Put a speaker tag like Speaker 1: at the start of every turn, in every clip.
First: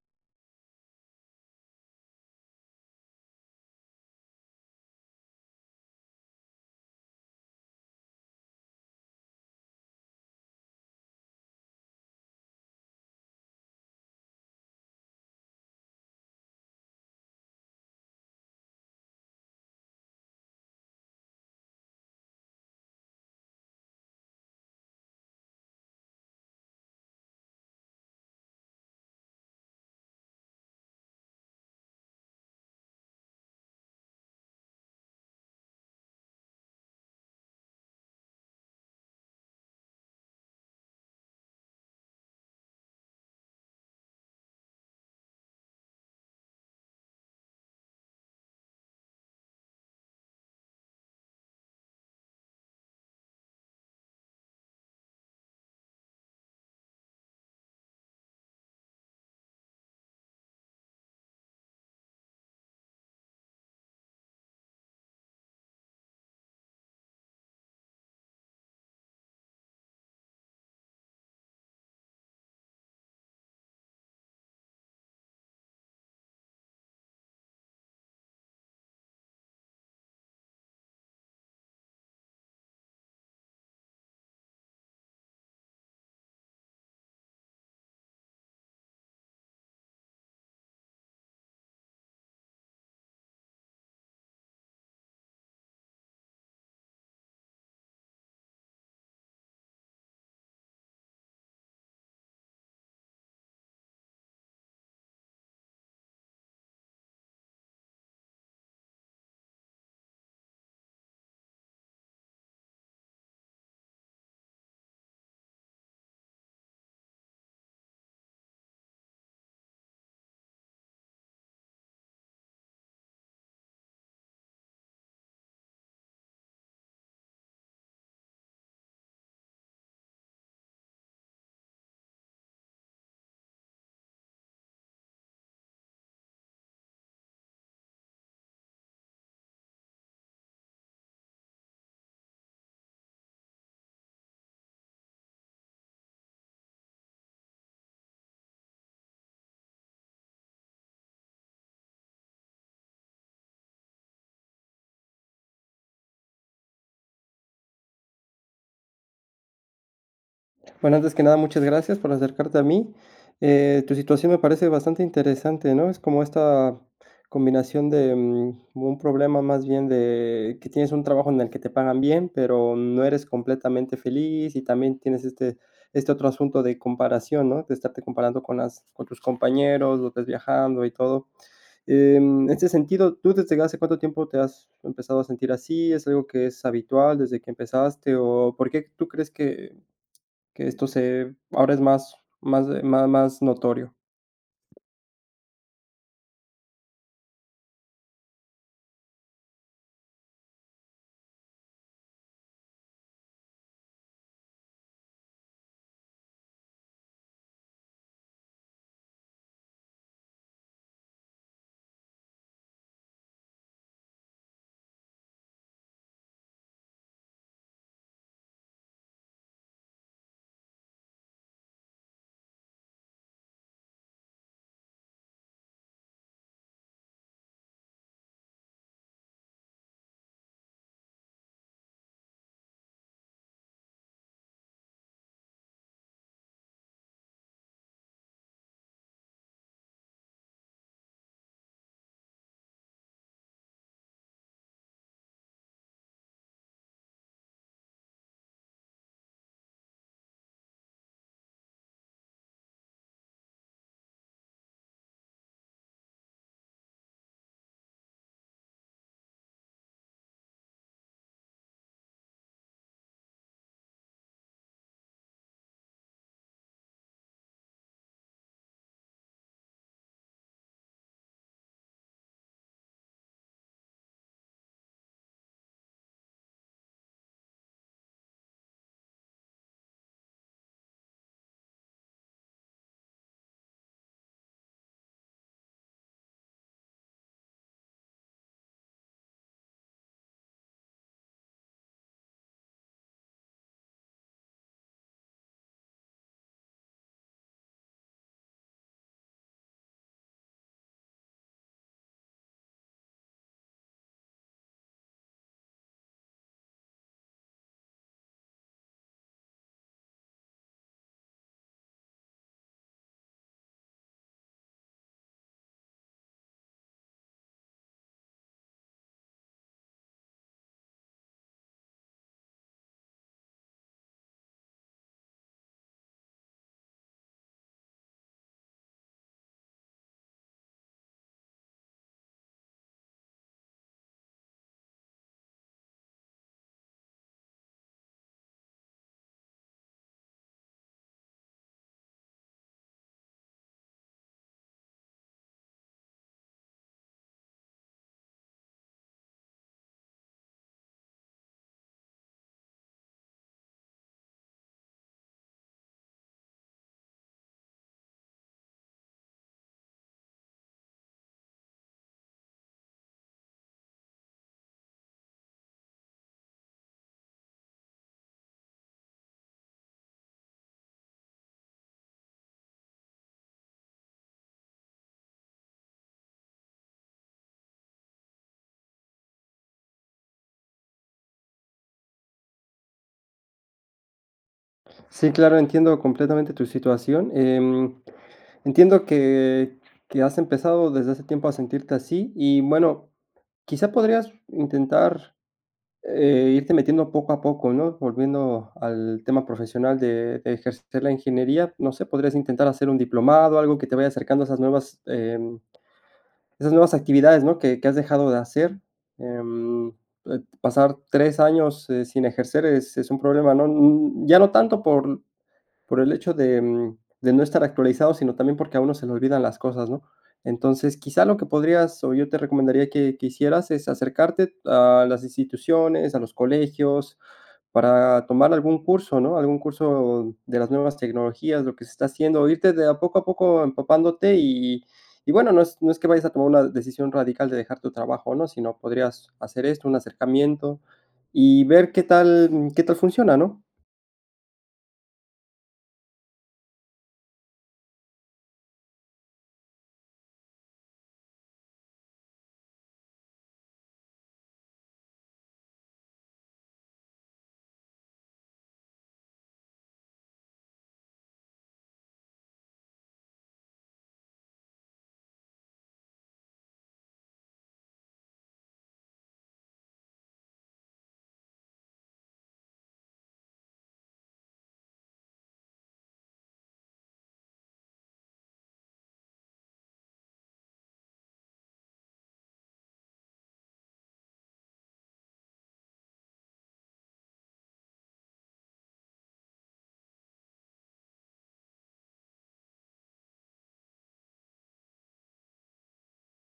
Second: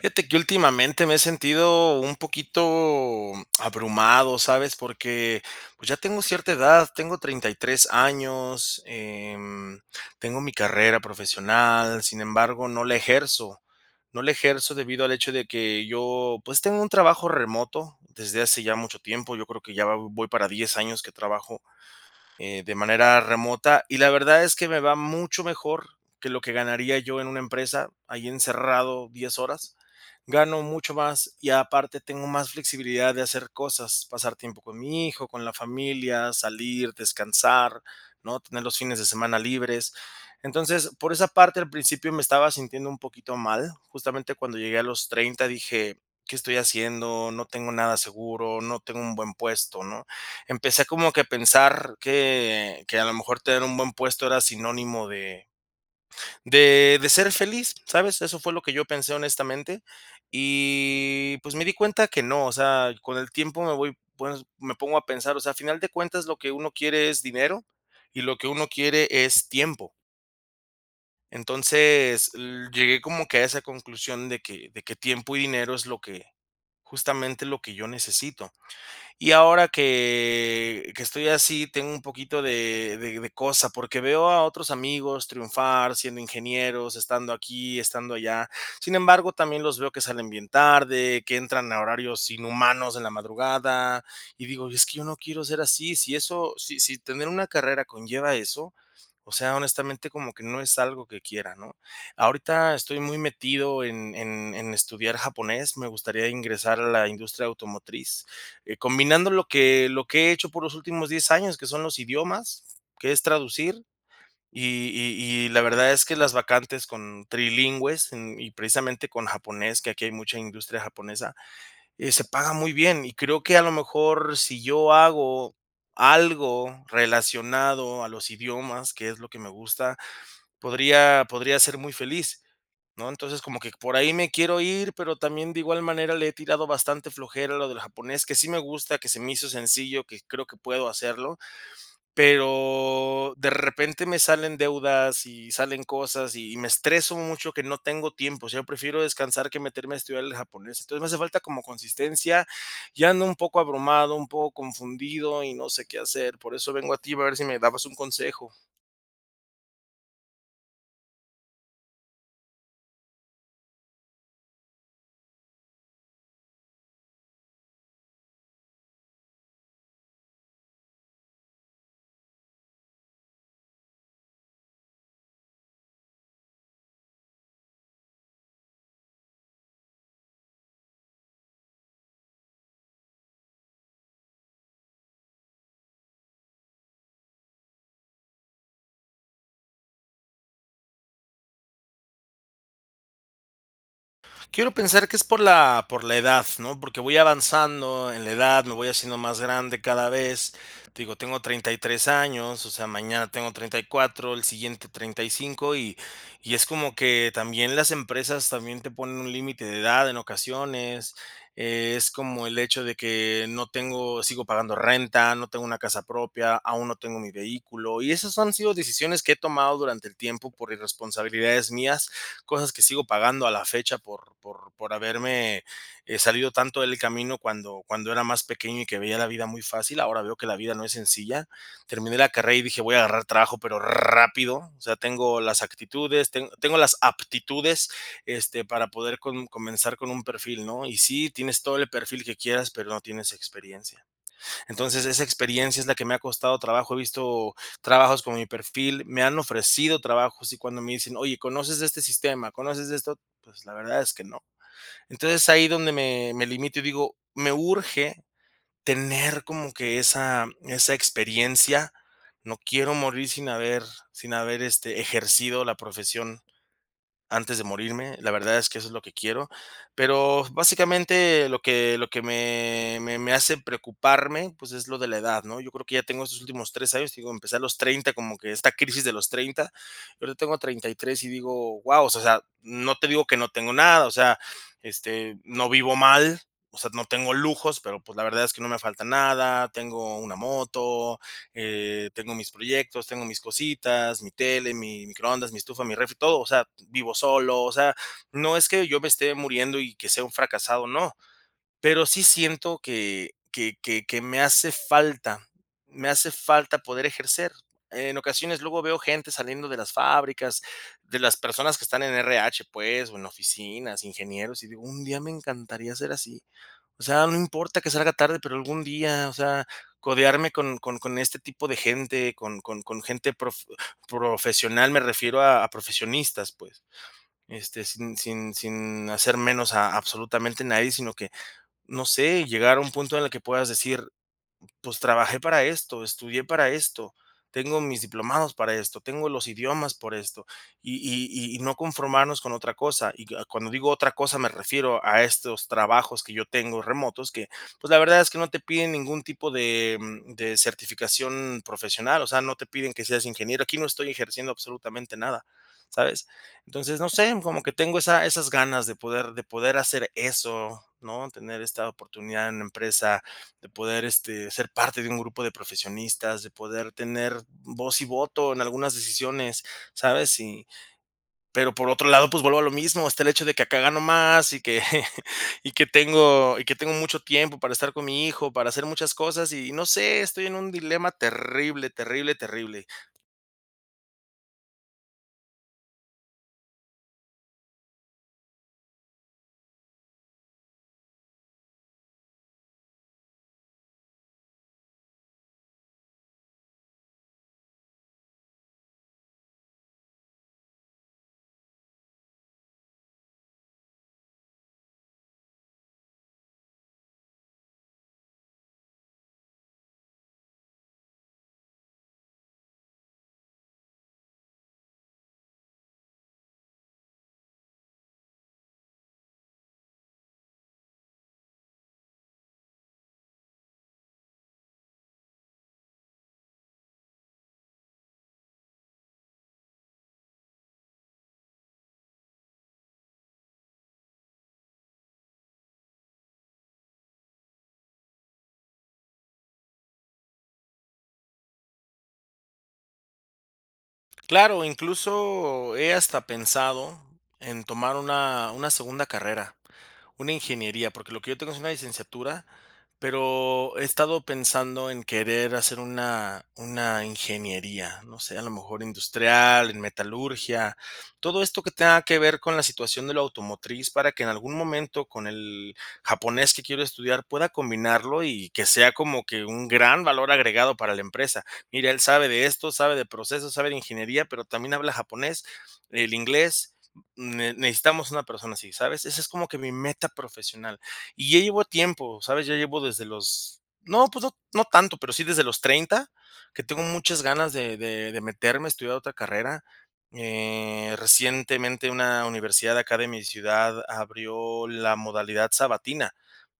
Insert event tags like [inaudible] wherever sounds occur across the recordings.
Speaker 1: Fíjate que últimamente me he sentido un poquito abrumado, ¿sabes? Porque, pues, ya tengo cierta edad, tengo 33 años, em, tengo mi carrera profesional, sin embargo, no la ejerzo, no la ejerzo debido al hecho de que yo, pues, tengo un trabajo remoto desde hace ya mucho tiempo, yo creo que ya va voy para 10 años que trabajo, eh, de manera remota, y la verdad es que me va mucho mejor que lo que ganaría yo en una empresa, ahí encerrado 10 horas. Gano mucho más, y aparte tengo más flexibilidad de hacer cosas, pasar tiempo con mi hijo, con la familia, salir, descansar, ¿no? tener los fines de semana libres. Entonces, por esa parte, al principio me estaba sintiendo un poquito mal. Justamente cuando llegué a los 30 dije: "¿Qué estoy haciendo? No tengo nada seguro, no tengo un buen puesto", ¿no? Empecé como que a pensar que que a lo mejor tener un buen puesto era sinónimo de de de ser feliz. ¿Sabes? Eso fue lo que yo pensé honestamente. Y pues me di cuenta que no, o sea, con el tiempo me voy pues, me pongo a pensar, o sea, a final de cuentas, lo que uno quiere es dinero, y lo que uno quiere es tiempo. Entonces, l llegué como que a esa conclusión de que de que tiempo y dinero es lo que, justamente lo que yo necesito. Y ahora que que estoy así, tengo un poquito de de de cosa, porque veo a otros amigos triunfar siendo ingenieros, estando aquí, estando allá. Sin embargo, también los veo que salen bien tarde, que entran a horarios inhumanos en la madrugada, y digo: "Es que yo no quiero ser así", si eso si si tener una carrera conlleva eso, o sea, honestamente, como que no es algo que quiera, ¿no? Ahorita estoy muy metido en en en estudiar japonés, me gustaría ingresar a la industria automotriz. Eh, combinando lo que lo que he hecho por los últimos 10 años, que son los idiomas, que es traducir, y y y la verdad es que las vacantes con trilingües en y precisamente con japonés, que aquí hay mucha industria japonesa, eh, se paga muy bien, y creo que a lo mejor si yo hago algo relacionado a los idiomas, que es lo que me gusta, podría podría ser muy feliz, ¿no? Entonces, como que por ahí me quiero ir, pero también de igual manera le he tirado bastante flojera a lo del japonés, que sí me gusta, que se me hizo sencillo, que creo que puedo hacerlo, pero de repente me salen deudas y salen cosas, y me estreso mucho que no tengo tiempo. O sea, prefiero descansar que meterme a estudiar el japonés. Entonces, me hace falta como consistencia. Ya ando un poco abrumado, un poco confundido, y no sé qué hacer, por eso vengo a ti a ver si me dabas un consejo.
Speaker 2: Bueno, antes que nada, muchas gracias por acercarte a mí. Eh, tu situación me parece bastante interesante, ¿no? Es como esta combinación de, mm, un problema más bien de que tienes un trabajo en el que te pagan bien, pero no eres completamente feliz, y también tienes este este otro asunto de comparación, ¿no? De estarte comparando con las con tus compañeros, los ves viajando y todo. En ese sentido, ¿tú desde hace cuánto tiempo te has empezado a sentir así? ¿Es algo que es habitual desde que empezaste? ¿O por qué tú crees que que esto se ahora es más más de ma más notorio?
Speaker 1: Quiero pensar que es por la por la edad, ¿no? Porque voy avanzando en la edad, me voy haciendo más grande cada vez. Te digo, tengo 33 años, o sea, mañana tengo 34, el siguiente 35, y y es como que también las empresas también te ponen un límite de edad en ocasiones. Es como el hecho de que no tengo sigo pagando renta, no tengo una casa propia, aún no tengo mi vehículo, y esas han sido decisiones que he tomado durante el tiempo por irresponsabilidades mías, cosas que sigo pagando a la fecha por por por haberme, eh, salido tanto del camino cuando cuando era más pequeño y que veía la vida muy fácil. Ahora veo que la vida no es sencilla. Terminé la carrera y dije, voy a agarrar trabajo, pero rápido. O sea, tengo las actitudes, teng tengo las aptitudes, este, para poder com comenzar con un perfil, ¿no? Y sí, tienes todo el perfil que quieras, pero no tienes experiencia. Entonces, esa experiencia es la que me ha costado trabajo. He visto trabajos con mi perfil, me han ofrecido trabajos y cuando me dicen, oye: "¿Conoces de este sistema? ¿Conoces de esto?" Pues, la verdad es que no. Entonces, ahí donde me me limito y digo, me urge tener como que esa esa experiencia. No quiero morir sin haber sin haber, este, ejercido la profesión antes de morirme. La verdad es que eso es lo que quiero. Pero, básicamente, lo que lo que me me me hace preocuparme, pues, es lo de la edad, ¿no? Yo creo que ya tengo estos últimos 3 años, te digo, empecé a los 30, como que esta crisis de los 30, y ahorita tengo 33 y digo, wao, o sea sea, no te digo que no tengo nada, o sea, este, no vivo mal, o sea, no tengo lujos, pero, pues, la verdad es que no me falta nada, tengo una moto, eh, tengo mis proyectos, tengo mis cositas, mi tele, mi microondas, mi estufa, mi refri, todo, o sea, vivo solo, o sea, no es que yo me esté muriendo y que sea un fracasado, no. Pero sí siento que que que que me hace falta, me hace falta poder ejercer. En ocasiones, luego veo gente saliendo de las fábricas, de las personas que están en RH, pues, o en oficinas, ingenieros, y digo, un día me encantaría ser así. O sea, no importa que salga tarde, pero algún día, o sea, codearme con con con este tipo de gente, con con con gente prof profesional, me refiero a profesionistas, pues. Este, sin sin sin hacer menos a absolutamente nadie, sino que, no sé, llegar a un punto en el que puedas decir, pues trabajé para esto, estudié para esto, tengo mis diplomados para esto, tengo los idiomas por esto, y y y no conformarnos con otra cosa. Y que cuando digo otra cosa, me refiero a estos trabajos que yo tengo remotos que, pues, la verdad es que no te piden ningún tipo de mm, de, certificación profesional, o sea, no te piden que seas ingeniero, aquí no estoy ejerciendo absolutamente nada, ¿sabes? Entonces, no sé, como que tengo esa esas ganas de poder de poder hacer eso, ¿no? Tener esta oportunidad en la empresa, de poder, este, ser parte de un grupo de profesionistas, de poder tener voz y voto en algunas decisiones, ¿sabes? Y pero por otro lado, pues vuelvo a lo mismo, está el hecho de que acá gano más y que [chuckles] y que tengo y que tengo mucho tiempo para estar con mi hijo, para hacer muchas cosas y no sé, estoy en un dilema terrible, terrible, terrible.
Speaker 2: Sí, claro, entiendo completamente tu situación. Em, entiendo que que has empezado desde hace tiempo a sentirte así y, bueno, quizás podrías intentar, eh, irte metiendo poco a poco, ¿no? Volviendo al tema profesional de de ejercer la ingeniería. No sé, podrías intentar hacer un diplomado, algo que te vaya acercando a esas nuevas, em, esas nuevas actividades, ¿no? Que que has dejado de hacer. Em, eh, pasar 3 años, eh, sin ejercer es es un problema, ¿no? n ya no tanto por por el hecho de de no estar actualizado, sino también porque a uno se le olvidan las cosas, ¿no? Entonces, quizá lo que podrías, o yo te recomendaría que que hicieras es acercarte a las instituciones, a los colegios, para tomar algún curso, ¿no? Algún curso de las nuevas tecnologías, lo que se está haciendo, irte de a poco a poco empapándote. Y y bueno, no es no es que vayas a tomar una decisión radical de dejar tu trabajo, ¿no? Si no podrías hacer esto, un acercamiento y ver qué tal qué tal funciona, ¿no?
Speaker 1: Claro, incluso he hasta pensado en tomar una una segunda carrera, una ingeniería, porque lo que yo tengo es una licenciatura, pero he estado pensando en querer hacer una una ingeniería, no sé, a lo mejor industrial, en metalurgia, todo esto que tenga que ver con la situación de lo automotriz, para que en algún momento con el japonés que quiero estudiar pueda combinarlo y que sea como que un gran valor agregado para la empresa: "Mire, él sabe de esto, sabe de proceso, sabe de ingeniería, pero también habla japonés, el inglés, ne necesitamos una persona así", ¿sabes? Esa es como que mi meta profesional. Y ya llevo tiempo, ¿sabes? Ya llevo desde los no, pues no no tanto, pero sí desde los 30, que tengo muchas ganas de de de meterme a estudiar otra carrera. Eh, recientemente una universidad de acá de mi ciudad abrió la modalidad sabatina,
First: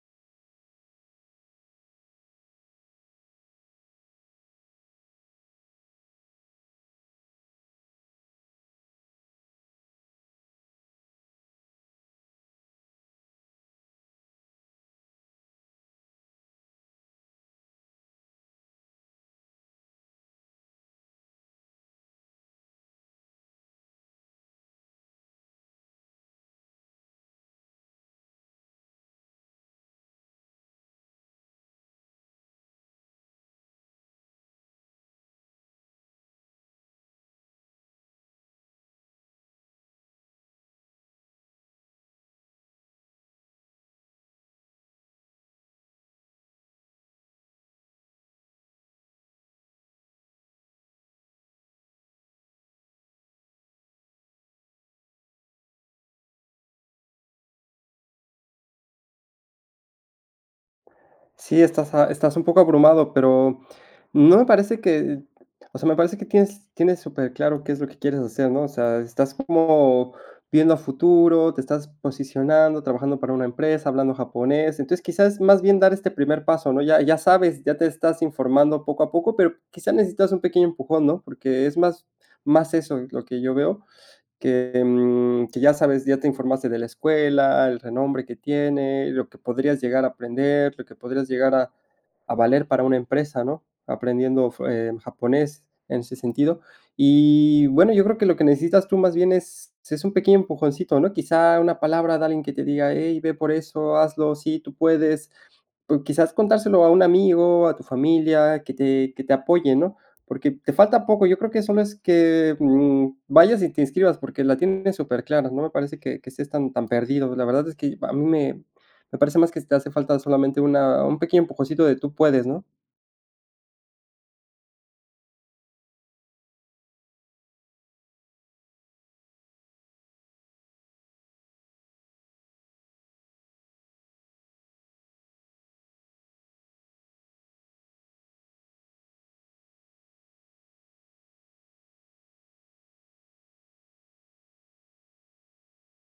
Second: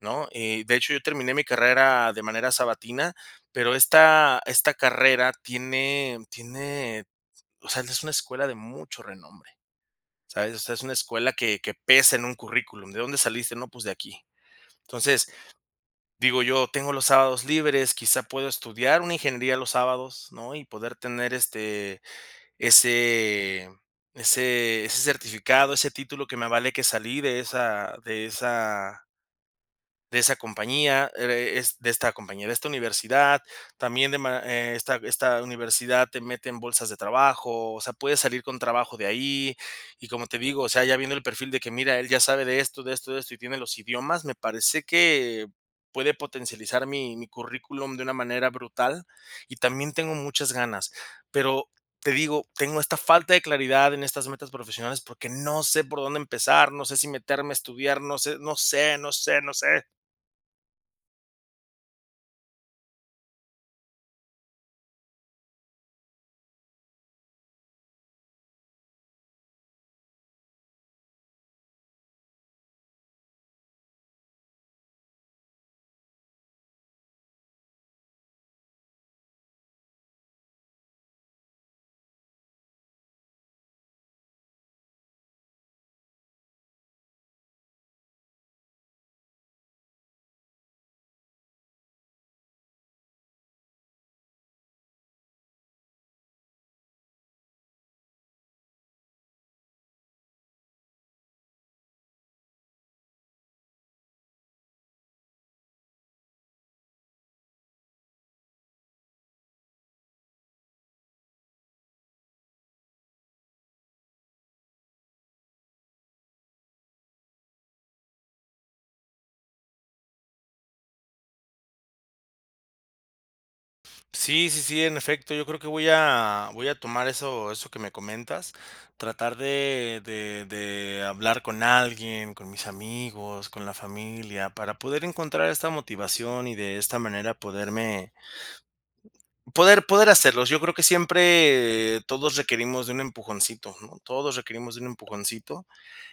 Speaker 1: ¿no? Eh, de hecho, yo terminé mi carrera de manera sabatina, pero esta esta carrera tiene tiene, o sea, es una escuela de mucho renombre, ¿sabes? O sea, es una escuela que que pesa en un currículum. "¿De dónde saliste?", "No, pues de aquí". Entonces, digo, yo tengo los sábados libres, quizá puedo estudiar una ingeniería los sábados, ¿no? Y poder tener este ese ese ese certificado, ese título que me avale que salí de esa de esa de esa compañía, ere es de esta compañía, de esta universidad. También de ma eh, esta esta universidad te mete en bolsas de trabajo, o sea, puedes salir con trabajo de ahí, y como te digo, o sea, ya viendo el perfil de que mira, él ya sabe de esto, de esto, de esto, y tiene los idiomas, me parece que puede potencializar mi mi currículum de una manera brutal, y también tengo muchas ganas. Pero te digo, tengo esta falta de claridad en estas metas profesionales porque no sé por dónde empezar, no sé si meterme a estudiar, no sé no sé no sé no sé.
Speaker 2: Sí, estás a estás un poco abrumado, pero, no me parece que o sea, me parece que tienes superclaro qué es lo que quieres hacer, ¿no? O sea, estás como viendo a futuro, te estás posicionando, trabajando para una empresa, hablando japonés. Entonces, quizás, más bien, dar este primer paso, ¿no? Ya ya sabes, ya te estás informando poco a poco, pero quizás necesitas un pequeño empujón, ¿no? Porque es más más eso lo que yo veo, que, em, que ya sabes, ya te informaste de la escuela, el renombre que tiene, lo que podrías llegar a aprender, lo que podrías llegar a a valer para una empresa, ¿no? Aprendiendo fu eh, japonés en ese sentido. Y bueno, yo creo que lo que necesitas tú más bien es es un pequeño empujoncito, ¿no?, quizá una palabra de alguien que te diga: "Hey, ve por eso, hazlo, sí, tú puedes". O quizás contárselo a un amigo, a tu familia, que te que te apoye, ¿no? Porque te falta poco, yo creo que solo es que, mm, vayas y te inscribas, porque la tienes superclara. No me parece que que estés tan tan perdido. La verdad es que a mí me me parece más que te hace falta solamente una un pequeño empujoncito de: "Tú puedes", ¿no?
Speaker 1: Sí, sí, sí, en efecto, yo creo que voy a voy a tomar eso eso que me comentas. Tratar de de de hablar con alguien, con mis amigos, con la familia, para poder encontrar esta motivación y de esta manera poderme poder poder hacerlo. Yo creo que siempre todos requerimos de un empujoncito, ¿no? Todos requerimos de un empujoncito,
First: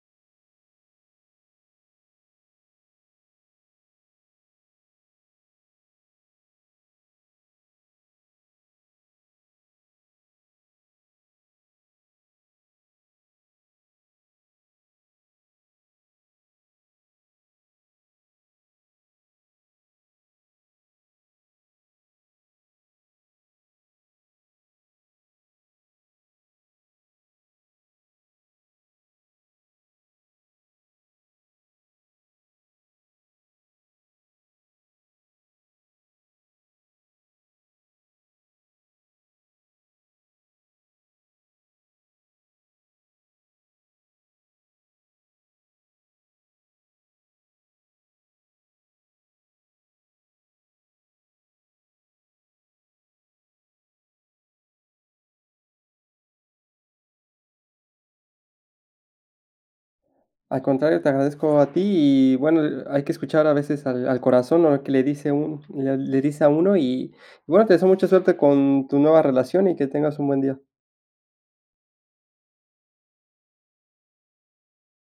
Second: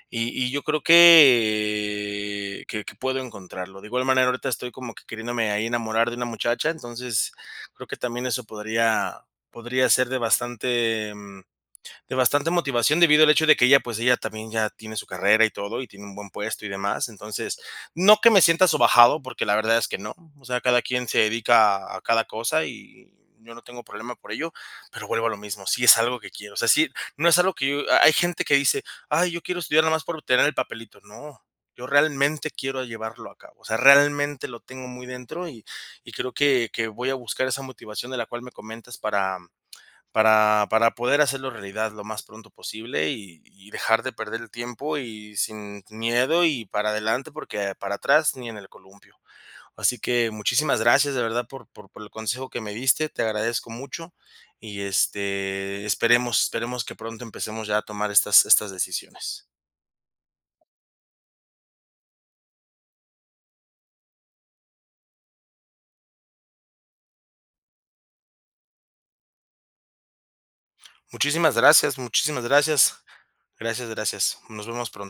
Speaker 1: y y yo creo que que que puedo encontrarlo. De igual manera, ahorita estoy como que queriéndome ahí enamorar de una muchacha. Entonces, creo que también eso podría podría ser de bastante, em, de bastante motivación, debido al hecho de que ella, pues, ella también ya tiene su carrera y todo, y tiene un buen puesto y demás. Entonces, no que me sienta sobajado, porque la verdad es que no. O sea, cada quien se dedica a cada cosa y y yo no tengo problema por ello, pero vuelvo a lo mismo, si es algo que quiero, o sea, sí. No es algo que yo ha hay gente que dice: "Ay, yo quiero estudiar nada más para obtener el papelito", no. Yo realmente quiero llevarlo a cabo. O sea, realmente lo tengo muy dentro, y y creo que que voy a buscar esa motivación de la cual me comentas para para para poder hacerlo realidad lo más pronto posible, y y dejar de perder el tiempo y sin n miedo y para adelante porque para atrás, ni en el columpio. Así que muchísimas gracias de verdad por por por el consejo que me diste, te agradezco mucho, y este, esperemos esperemos que pronto empecemos ya a tomar estas estas decisiones.
Speaker 2: Al contrario, te agradezco a ti y, bueno, ha hay que escuchar a veces al al corazón, ¿no?, que le dice uno, le le dice a uno. Y, bueno te deseo mucha suerte con tu nueva relación y que tengas un buen día.
Speaker 1: Muchísimas gracias, muchísimas gracias, gracias, gracias. Nos vemos pronto.